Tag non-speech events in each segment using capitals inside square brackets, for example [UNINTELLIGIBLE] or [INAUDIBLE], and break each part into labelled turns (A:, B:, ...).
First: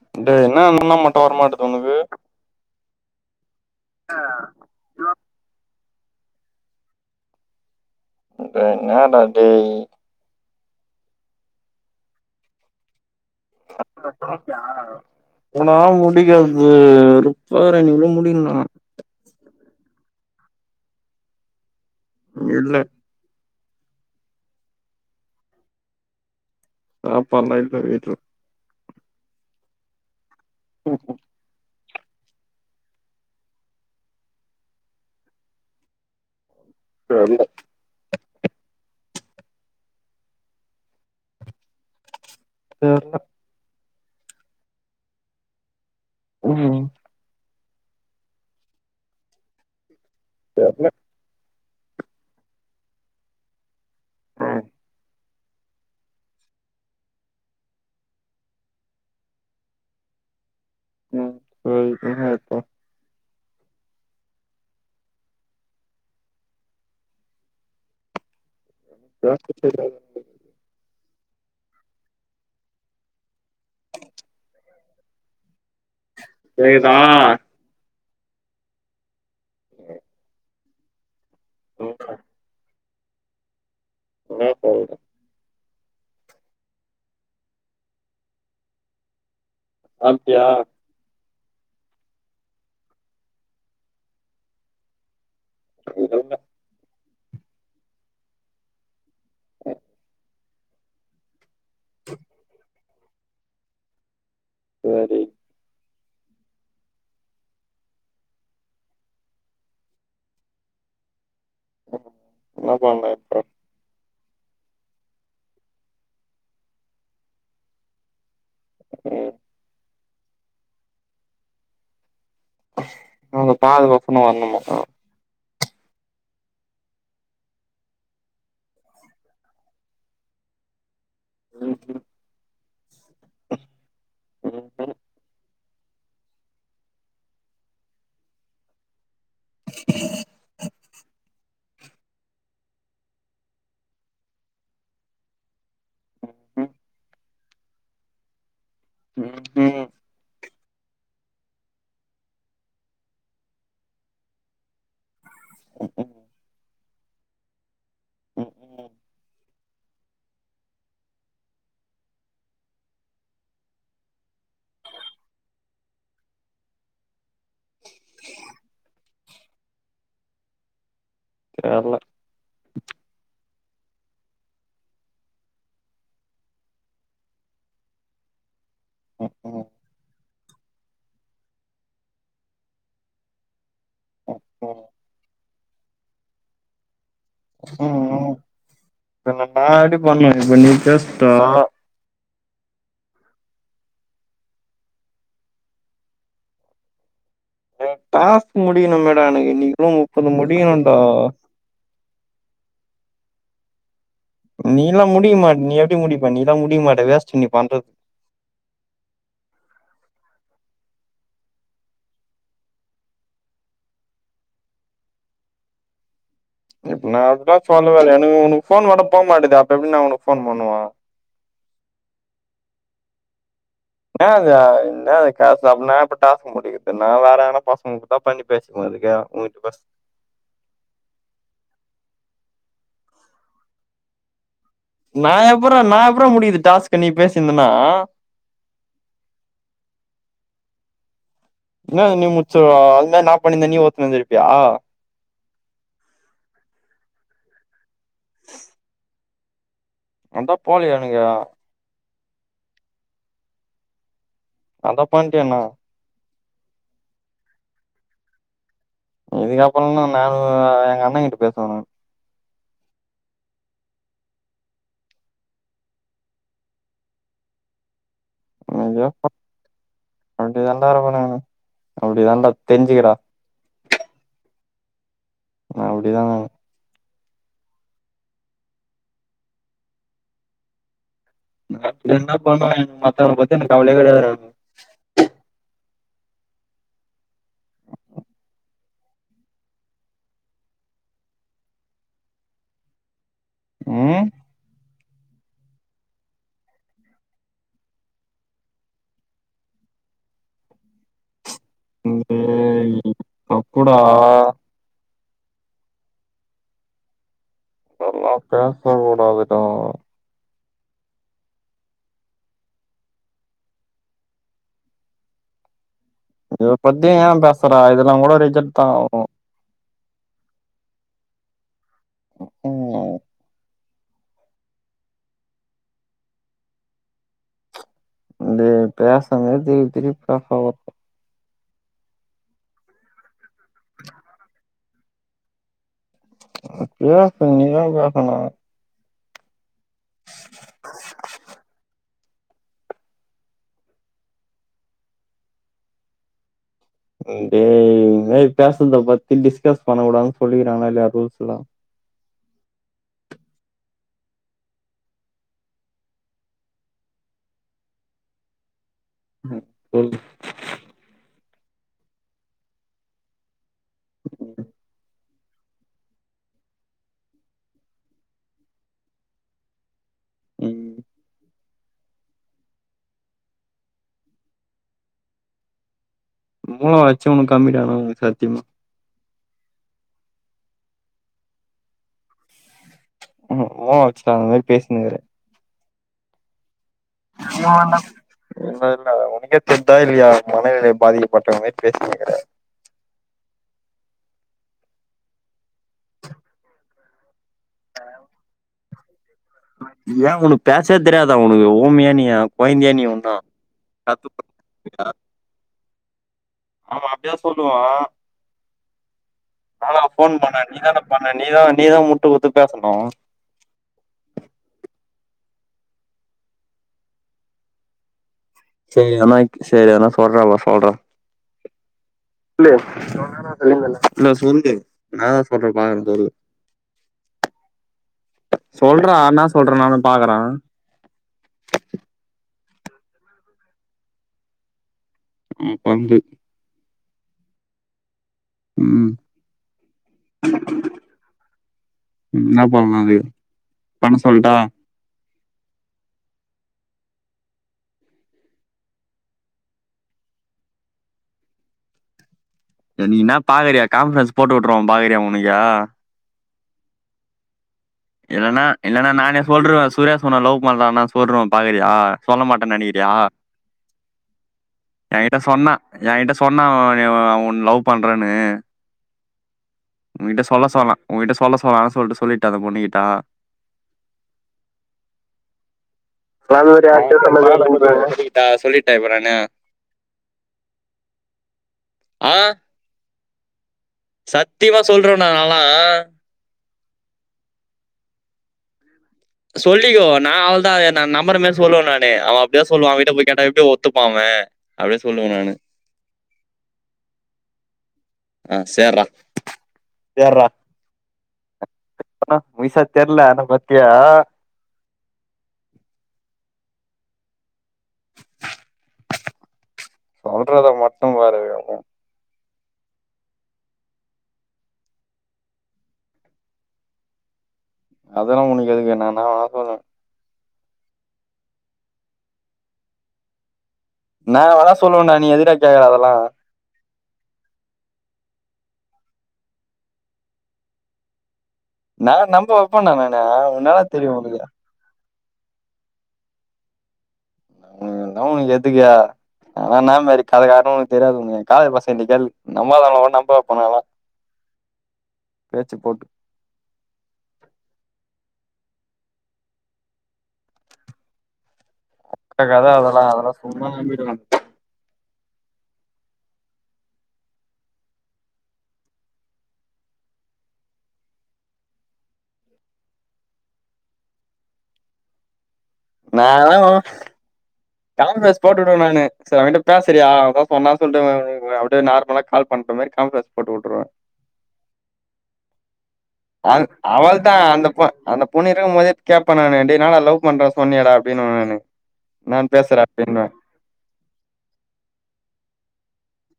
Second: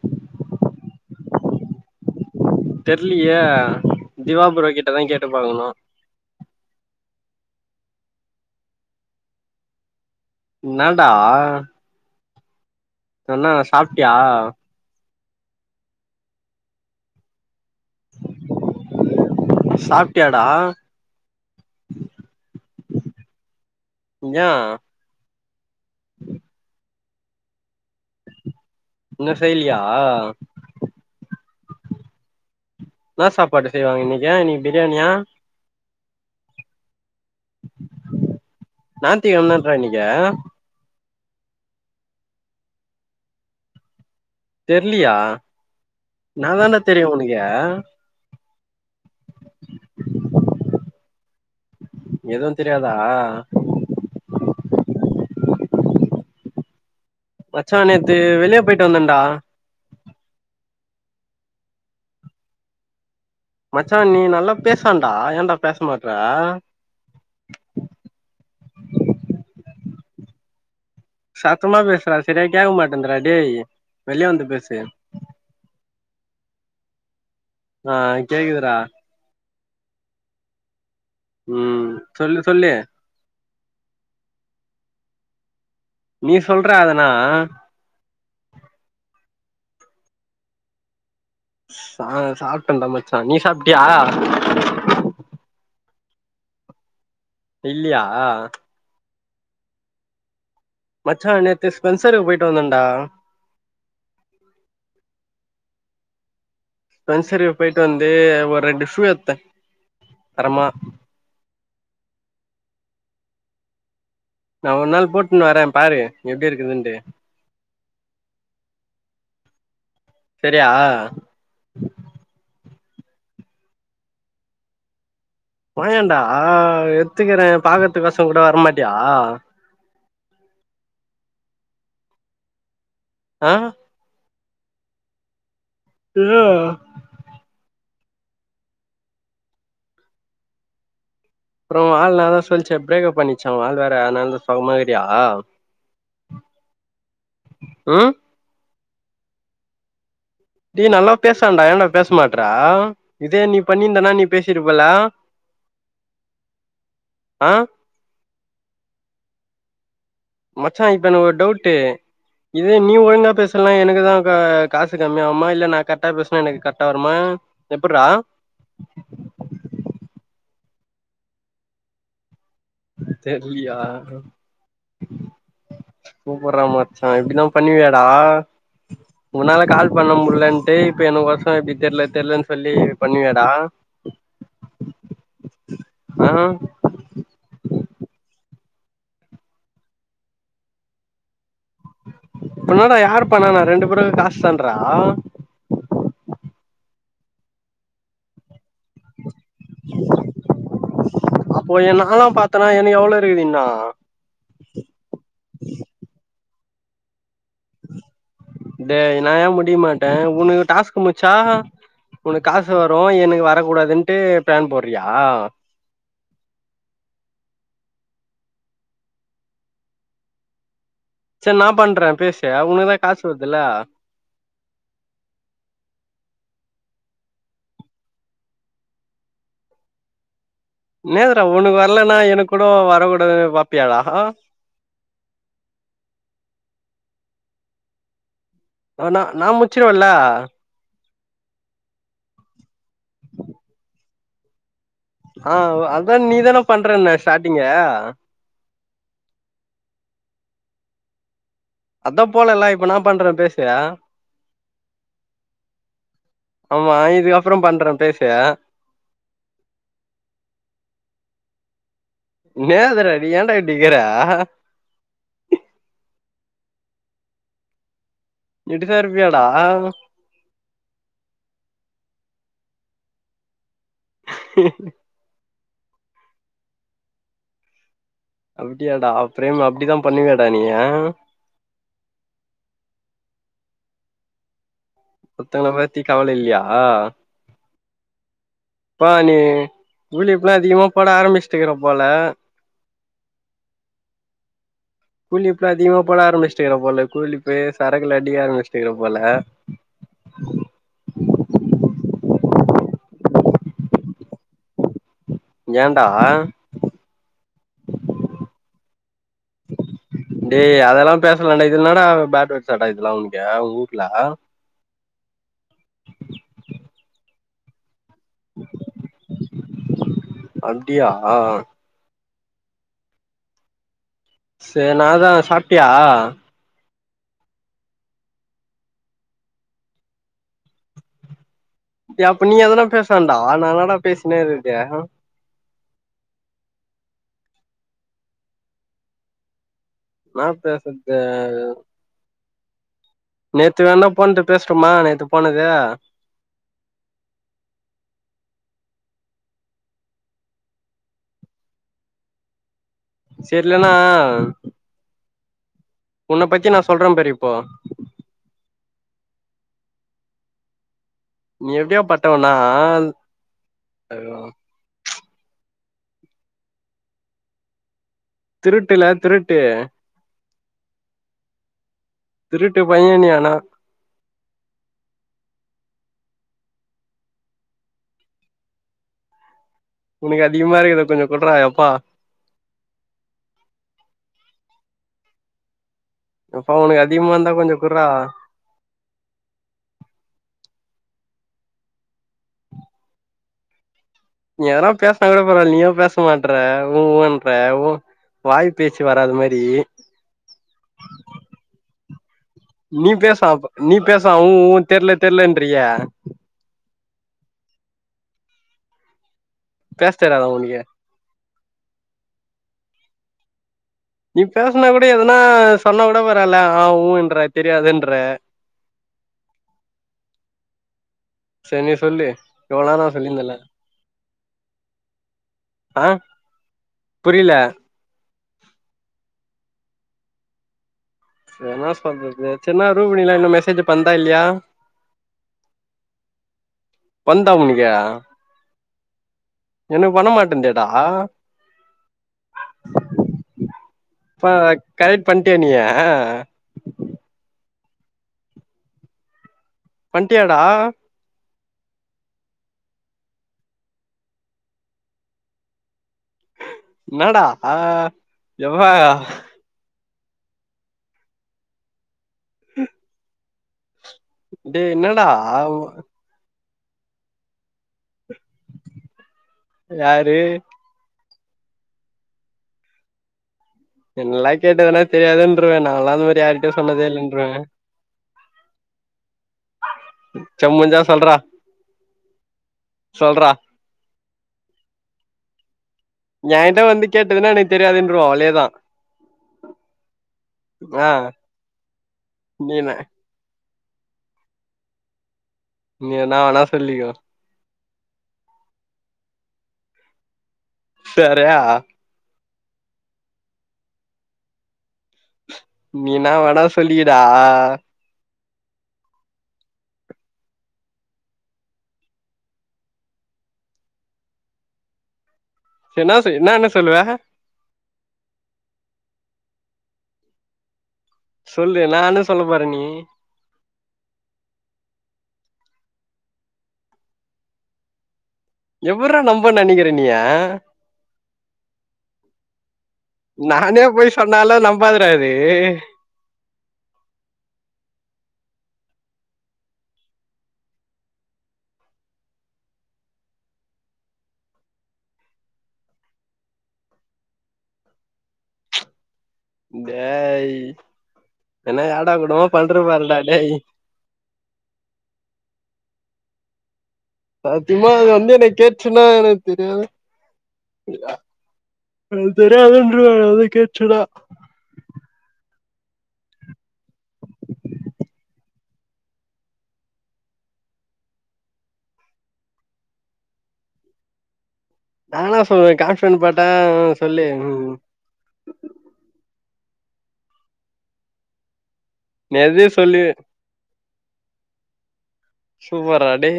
A: ! ! ! ! ! ! ! ! ! !
B: தெர்லியே திவா ப்ரோ கிட்டதா கேட்டு பாக்கணு
A: அப்டியா என்னடா டேய்
B: இன்னாடா என்னா சாப்ட்டியா
A: இனா முடிக்கற்து வெறுப்பாருக்கு இன்னும் முடிக்கல் நா
B: சாப்ட்டியாடா
A: இல்ல
B: யா
A: ஆ பண்ண இருக்கார் வீட்ல
B: இனோ செய்லியா
A: ம்ஹும்
B: என்னா சாப்பாடு செய்வாங்க இன்னிக்கி இன்னிக்கி பிரியாணியா
A: தெர்ல
B: ஞாயித்திக்கெழ்ம தான்ரா இன்னிக்கி
A: தெர்ல
B: தெர்லியா னா தான்டா
A: ம்
B: தெரியு உனுக்கு
A: தெர்ல
B: எதுவு தெர்யாதா
A: ம்
B: மச்சா நேத்து வெளிய போயிட்டு வந்தேன்டா
A: ம் போயிட்டு மச்சா
B: மச்சா நீ நல்லா பேசன்டா ஏன்டா பேச மாட்ற
A: பேச தெரியாது
B: சத்தமா பேசுரா செரியா கேக்கமாட்டுந்துரா டேய் வெளிய வந்து பேசு
A: ஏய் வேணா
B: ஆ கேக்குது ரா
A: ஏ
B: ம் சொல்லு சொல்லு
A: என்னா சொல்ற
B: நீ சொல்ரா அதனா
A: சாப்டியா
B: சா சாப்ட்டேன்டா மச்சா நீ சாப்ட்டியா
A: இன்னுல்ல
B: இல்லியா
A: [UNINTELLIGIBLE]
B: மச்சா நேத்து ஸ்பென்சருக் போயிட்டு வந்தேன்டா
A: சேரி
B: ஸ்பென்சரி போயிட்டு வந்து ஒரு ரெண்டு ஷூ எத்தே தரமா
A: என்னா பண்ற
B: நா ஒரு நாள் போட்னு வரே பாரு எப்டி இருக்குதுன்ட்டு
A: ம்
B: செரியா
A: உங்க பாதுகாப்புக்கு நா வரணுமாக்கு
B: வாயேன்டா எத்துக்குறே பாக்கற்துக்காசோ கூட வரமாட்டியா
A: ம்ஹும்
B: ஆ
A: ம்ஹும்
B: ஏ
A: [INAUDIBLE]
B: அப்றோ உ ஆள் என்னைத் சொல்ச்சு பிரேக்கப் பண்ணிச்சா உ ஆள் வேற அனால்தா சோகமாரிகியா
A: ம்ஹும்
B: ம்
A: ம்ஹும்
B: டே நல்லா பேசேன்டா ஏண்டா பேச மாட்ற இதே நீ பண்ணிருந்தனா நீ பேசிருபலா
A: உ உ
B: அ
A: உஹூ
B: மச்சா இப்ப எனக்கொரு டவுட்டு இதே நீ ஒழுங்கா பேசலனா எனக்குதா கா காசு கம்மி யாகுமா இல்ல நா கரக்டா பேசுனா எனக்கு கரக்டா வருமா எப்புட்றா
A: தெர்ல
B: தெர்லியா சூப்பரா மச்சா இப்டிதா பண்ணுவியாடா
A: ம்ஹும்
B: உன்னால கால் பண்ண முடியலன் டு இப்ப எனக் வரசொல இப்டி தெர்ல தெர்லன்னு சொல்லி இப்பண்ணுவியாடா
A: ம்
B: ஆ
A: ம் ம் முன்னாடி பண்ணுவியே இப்ப நீ பேசட்டு
B: உன்னோட யார் பண்ணனா ரெண்டு பேரே காஸ் தான்றா
A: டாஸ்க் முடியணு மேடா எனக்கு இன்னகுள முப்பது முடியணுடா
B: அப்போ என்நாலாம் பாத்தனா எனக்கு எவ்ளோ இருக்குதிண்ணோ
A: நீலா முடிக்கமாட்ட நீ எப்டி முடிப்ப நீலா முடிக்கமாட்ட வேஸ்ட் நீ பண்றது
B: டேய் நா ஏ முடிக மாட்டே உனக்கு டாஸ்க் முச்சா உனக்கு காசு வரு எனக்கு வரக்கூடாதுன்ட்டு ப்ளான் போட்றியா
A: இப்ப நா அப்லா சொல்லவேயில்ல எனக்கு உனக்கு போன் வட்ட போக மாட்டேது அப்ப எப்டி நா ஒனக்கு போன் பண்ணுவே
B: செரி நா பண்றே பேசு உனக்குதா காஸ் வருதுல்ல
A: ன்ன அது என்ன டாஸ்க் அப்பனா எப்ப டாஸ்க் முடிக்குது நா வேற வேனா பசங்க பண்ணி பேசிக்கு ஒனக்கு உகிட்ட பேசி
B: என்னதுரா ஒனக்கு வரலனா எனக்கு கூட வரகூடாதுனு பாப்பியா டா
A: நா எப்புறா நா எப்புறாமுடிக்கறது டாஸ்க்கு நீ பேசியிருந்தனா
B: ஆனா நா முச்சுருவல்ல
A: என்னது நீ முச்சுருவ அதுமாரி‌ நா பண்ணிந்த நீ ஒத்துனுருந்துருப்பியா
B: ஆ அதான் நீதானே பண்றேன்ன ஸ்டார்டிங்கே
A: அதா போலயே எனகே
B: அதா போலல்ல இப்ப நா பண்றே பேசெ
A: அதா பண்ட்டியேண்ணா
B: ஆமா இதுக்கப்றொ பண்றே பேசே
A: இதுக்கப்றதா நானு எங்க அண்ணங்கிட்ட பேசனு
B: நே அதுற நீ ஏன்டா இப்டிருக்கற இப்டி தா
A: ஐயோ
B: இருப்பியாடா
A: அப்டி தாண்டா இருப்பேணு அப்டி தாண்டா தெரிஞ்சுக்கடா அப்படிதா
B: அப்டியாடா ப்ரேம் அப்டிதா பண்ணுவியாடா நீ
A: பட்டுதுனா பண்ணுவே மத்தவ பத்தி எனக்கு கவலயே கெடையாதுடா
B: மத்தவங்கல பத்தி கவல இல்லியா ப்ப நீ உள்ளி இப்பல்லா அதிகமா போட ஆரம்பிச்சுட்டுக்கிறப்போல
A: ம்
B: புள்ளி இப்ப அதிகமா போட ஆரம்பிச்சுட்டுருக்கிற போல கூலிப் சரக்குலா அடிக்க ஆரம்பிச்சுட்டு இருக்குற போல
A: டேய் தப்புடா
B: ஏன்டா
A: அதுலா பேசக் கூடாதுடா
B: டேய் அதெல்லா பேசலாம்டா இதென்னடா பேட் வேட்ஸாட இதுல்லாம் உன்கே உன் ஊட்ல
A: இத பத்தி ஏன் பேசுற இதெல்லாம் கூட ரிஜெக்ட் தான் ஆகும்
B: அப்டியா
A: ம்கூம்
B: சேரி நாதா சாப்டியா
A: டேய் பேசும்போது திருப்பி திருப்பி பாப்பாங்க
B: டே அப்ப நீ எதனா பேச வேண்டா நா என்னடா பேசினேருக்றது
A: அப்டின இப்ப நீதான் பேசனு
B: என்ன பேசுறது உ நேத்து வேணா போண்ட்ட பேசுட்டும நேத்து போனது
A: டேய் இந்மாதிரி பேசுறத பத்தி டிஸ்கஸ் பண்ணக்கூடாதுனு சொல்லிருக்றாங்களா இல்லயா குரூப்ல
B: சேரிலன்னா உன்ன‌ பத்தி நா சொல்றேன் பாரு இப்போ
A: ம் டேய்
B: நீ எப்டியாபபட்டவன்னா திருட்டுல திருட்டு திருட்டு பைய நீ ஆனா
A: மூள வச்சுன்னு கம்மிடாணும்ங்க சாத்தியமா
B: உனக்கு அதிகமா இருக்றது கொஞ்சோ குட்றா எப்பா
A: அவுனுக்கு கோவம் வந்துருச்சுட ந்தமாதிரி பேசினுருக்குற
B: எப்பா உனக்கு அதிகமா இருந்தா கொஞ்சம் குட்றா
A: இல்ல இல்ல உனக்கே தெர்தா இல்லையா மனநிலை பாதிக்கப்பட்டவே மாதிரி பேசினேருக்கிற
B: நீ எதுனா பேசுனா கூட பரவால நீயும் பேச மாட்ற உ உன்ற உ வாய் பேச்சு வராத மாரி
A: ஏன் உனக்கு பேசவே தெரியாதா உனக்கு ஊமயா நீ கோழந்தய நீ உன்னும் தான்
B: இப்பவும் தெரில தெரிலன்ட்றிய
A: அவ அப்டிதா சொல்லுவா நானா
B: பேச
A: ஃபோன்
B: தெரியாதா
A: பண்ணே
B: உனக்கு
A: நீதான பண்ன நீதான் நீதான் முட்டு குடுத்து பேசணும்
B: நீ பேசுனா கூட எதுனா சொன்னா கூட பரவால ஆ ஊன்ற தெரியாதுன்ற
A: சேரி ஆனா இப் சேரி ஆனா சொல்றேப்பா சொல்றே
B: செரி நீ
A: சொல்லு
B: இவ்ளோ நேரோ சொல்லிருந்தல்ல ஆ
A: [UNINTELLIGIBLE] [UNINTELLIGIBLE]
B: புரில
A: சொல்றா என்ன சொல்றனு நானு பாக்குறே
B: என்ன சொல்றது சென்ன ரூபிணிலா இன்னும் மெசேஜ் பண்தா இல்லையா
A: ஏ பண்து
B: பண்தா உனக்கு
A: ம்
B: எனக்கு பண்ண மாட்டேங்குதடா
A: என்ன பண்லா அதுக்கு பண்ன சொல்ட்டா
B: இப்ப கரெக்ட் பண்டியா நியீ பண்ட்டியாடா
A: நீ என்னா பாக்றியா கான்ஃப்ரன்ஸ் போட்டு வுட்ருவோ பாக்றியா உனக்கே
B: என்னடா ஆஹ்
A: இல்லனா இல்லனா நானே சொல்றுவே சுரேஷ் உன்ன லவ் பண்றானா சொல்றுவே பாக்றியா சொல்ல மாட்டேன் நெனைக்கிறியா
B: டேய் என்னடா
A: என்கிட்ட சொன்னா என்கிட்ட சொன்னா ய அவன் உன்ன லவ் பண்றேன்னு
B: யாரு
A: உன்கிட்ட சொல்ல சொன்னா உன்கிட்ட சொல்ல சொன்னானு சொல்ட்டு சொல்லிர்டா அந்த பொண்ணுக்கிட்ட
B: என்னல்லா கேட்டுதுனா தெரியாதுன்றுவே நால்லா அந்த மாதிரி யார்டையும் சொன்னதே இல்லன்றுவே
A: [UNINTELLIGIBLE] நா சொல்லிட்டே அப்புற என்ன
B: செ முஞ்சா சொல்றா
A: ஆஹ்
B: சோல்றா
A: சத்தியமா சொல்றே நாலா
B: ஏன்கிட்ட வந்து கேட்டதுன்னா எனக்கு தெரியாதுன்றுவோ அதே தான்
A: சொல்லிகோ நா அவ்ளோதா
B: ஆ
A: நம்பர்மதி சொல்லுவே நானு அவன் அப்படிதான் சொல்லுவான்
B: நீன
A: அவன் கிட்ட போய் கேட்டா எப்டி த்துப்பா அவே அப்டினு சொல்லுவே நானு
B: நீ என்ன வேணா சொல்லிகோ
A: ஆ சேர்ர சேர்ர
B: சேரி ஆ
A: அப்ற பைசா தேர்ல பாத்தியா
B: நீ என்ன வேணா சொல்லிகடா
A: சொல்றத மட்டு பாரு
B: என்ன செய் என்னான்னு சொல்லுவ
A: அதெல்லா உன்க்கு எதுக்கு நான் நா வா சொல்லுவேன்
B: சொல்லு என்னான்னு சொல்ல போற நீ
A: என்ன வேணா சொல்லுவேண்டா நீ எதுக்குட கேக்ற அதெல்லா
B: எப்றா நம்ப நினைகிற என்ய
A: நான் நம்ப வைப்பணா அவன என்னலா
B: நானே
A: தெரியு
B: போய்
A: உனக்கு
B: சொன்னாலா நம்பாதுடா இது
A: அதுலா உனக்கு எதுக்கு நான்னமாரி கத காரணு உனக்கு தெரியாது காலேஜ் பசங்க கிட்டகேள் நீ நம்பாதவங்கள நம்ப வைப்பே நாளா
B: [INAUDIBLE]
A: பேச்சு போட்டு
B: டேய் என்ன எடாகுடமா பண்ற பாருடா டேய்
A: நம்பிடலா
B: சத்தியமா அது வந்து என்னை கேட்சுனா எனக்கு தெரியாது எனக்கு தெரியாதுன்று வந்து கேட்சுனா
A: [UNINTELLIGIBLE]
B: [INAUDIBLE]
A: காம்ரமேஸ் போட்டுவிடுவே நானு சரி அவன்ட்ட பேசுறியா பாப்போ என்ன சொல்ட்டு [UNINTELLIGIBLE] அவள்ட நார்மலா கால் பன்ற மாரி காம்ர போட்டு விட்டுருவேன்
B: நானா சொல்லுரே கான்பிரன்ஸ் போட்டா
A: அ
B: உ சொல்லு
A: அவள்தா
B: உ
A: அந்த
B: உ
A: பொ அந்த பொண்ணுயிருக்கு போதே கேப்பே நானு டேய் நான லவ் பண்றே சொன்னியா டா அப்படின்னு நானு
B: நீ
A: நா
B: எதையும்
A: பேசுறே
B: சொல்லி
A: அப்டின்னு
B: சூப்பரா டேய்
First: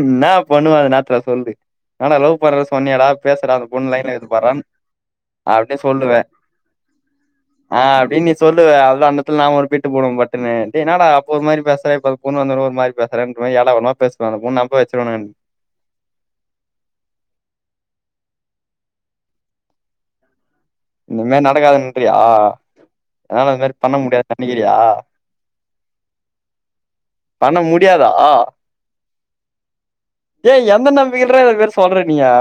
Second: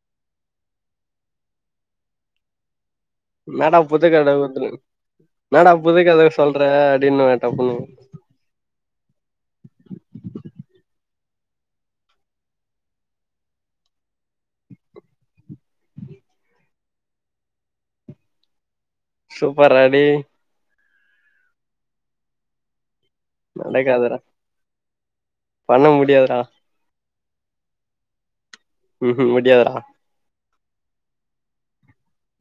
A: என்ன பண்ணுவ அந்த நேரத்துல சொல்லு நானா லவ் பண்றே சொன்னியா டா பேசுனாலு அந்த பொண்ணு லைன்ல இருக்கு பாரான்
B: என்னட புதுகதை சொல்ற அப்படின்னு டபுனு
A: அ அப்படின்னு நீ சொல்லுவ அத அந்தெடத்துல நான் ஒரு பிட்டு போடுவே பட்டுனு டேய் என்னடா அப்ப ஒருமாரி பேசுற இப்ப பொண்ணு வந்தது ஒருமாரி பே சுறன்றுவே எடாகுடமா பேசுவ அந்த பொண்ணு நம்ப வச்சுறுவே நா
B: சூப்பர்ரா டேய்
A: இனிமே நடக்காதுன்றியா னால அது மாரி பண்ண
B: நடக்காதுடா
A: முடியாது நினைகிறியா
B: பண்ண முடியாதுடா
A: பண்ண முடியாதா
B: உ ஹு முடியாதுடா
A: டேய் எந்த நம்பிகைலட இத போல சொல்ற நீயே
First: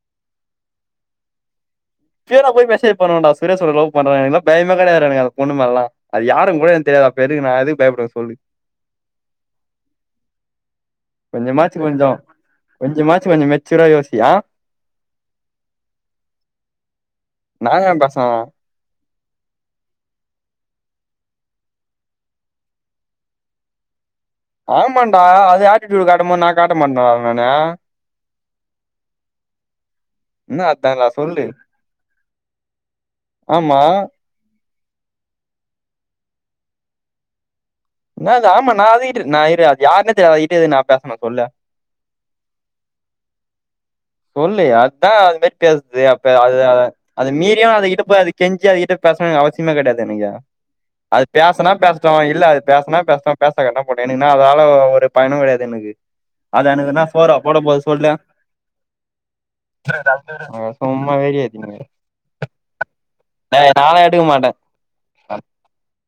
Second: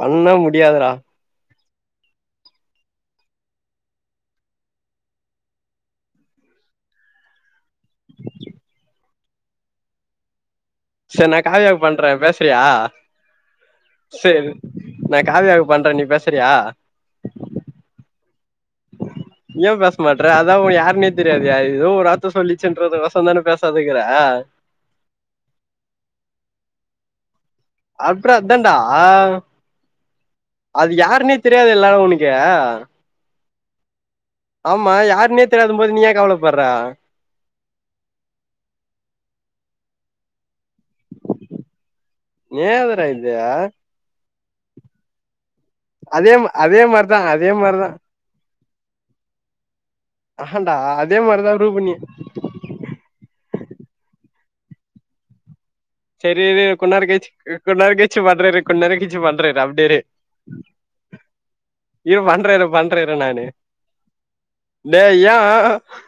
B: பண்ண முடியாதுடா
A: நேரா போய் மெசேஜ் பண்ணுவேண்டா சுரேஷ் உங்கள லவ் பண்றாண்ணு பயமே கிடையாதுட எனக்கு அந்த பொண்ணு மேலால அது யாரு கூட எனக்கு தெர்யாது அப்ப எதுக்கு நா எதுக்கு பயப்படனு சொல்லு
B: சேரி நா காவியாக்கு பண்றே பேசுறியா
A: வச்சிரியா வச்
B: செரி நா காவியாக்கு பண்றே நீ பேசுறியா
A: நா ஏ பேசணு
B: ஏ பேச மாட்டற அதா உன்னைய யாருனே தெரியாதே ஏதோ ஒரு வார்த்த சொல்லிச்சன்றது கொசறோந்தானே பேசாதுக்கற
A: ஆம்மாண்டா அது ஆட்டிடியுடு காட்டும் போது நா காட்ட மாட்டனாடா நானு
B: அப்புற அதா டா
A: என்ன
B: அது
A: அதான்டா
B: யாருனே
A: சொல்லு
B: தெரியாத எல்லா உனக்கே
A: ஆமா
B: ஆமா யாருன்னே தெரியாதம் போது நீ ஏ கவலப்படுற
A: என்னது ஆமா நா அது கிட்ட நா இரு அது யாருனே தெரியதா அதுக்கிட்ட எது நா பேசணு சொல்லு
B: ஏதுடா இது
A: சொல்லு அதா அந்த மாரி பேசுது அப்ப
B: அதே
A: அது அது
B: அதே மாரிதா
A: அத
B: அதே
A: மீறியு
B: மாரிதா
A: அதுகிட்ட போயி அது கெஞ்சி அது கிட்ட பேசணு எனக்கு அவசியமே கெடையாது எனக்கு
B: ஆஹான்டா அதே
A: அது
B: மாரிதா
A: பேசனா
B: ரூபினி
A: பேசட்டு இல்ல அது பேசனா பேசட்டு பேசக்கட்ட போட்டு எனக்கின்ன அதால ஒ ஒரு பயனோ கெடையாது எனக்கு
B: செரி இரு
A: அது எனக்குன்னா
B: கொண்ணேரோ கழிச்சி
A: சோறா போட போது
B: கொண்ணேரோ
A: சொல்லு
B: கழிச்சி பண்ற இரு கொண்ணேரோ கழிச்சி பண்ற இரு அ டே டே
A: சும்மா வேடிய
B: இரு பண்ற இரு பண்ற இரு நானு
A: நாலா எடுக்க மாட்டே
B: டேய்
A: ஆ
B: ஏ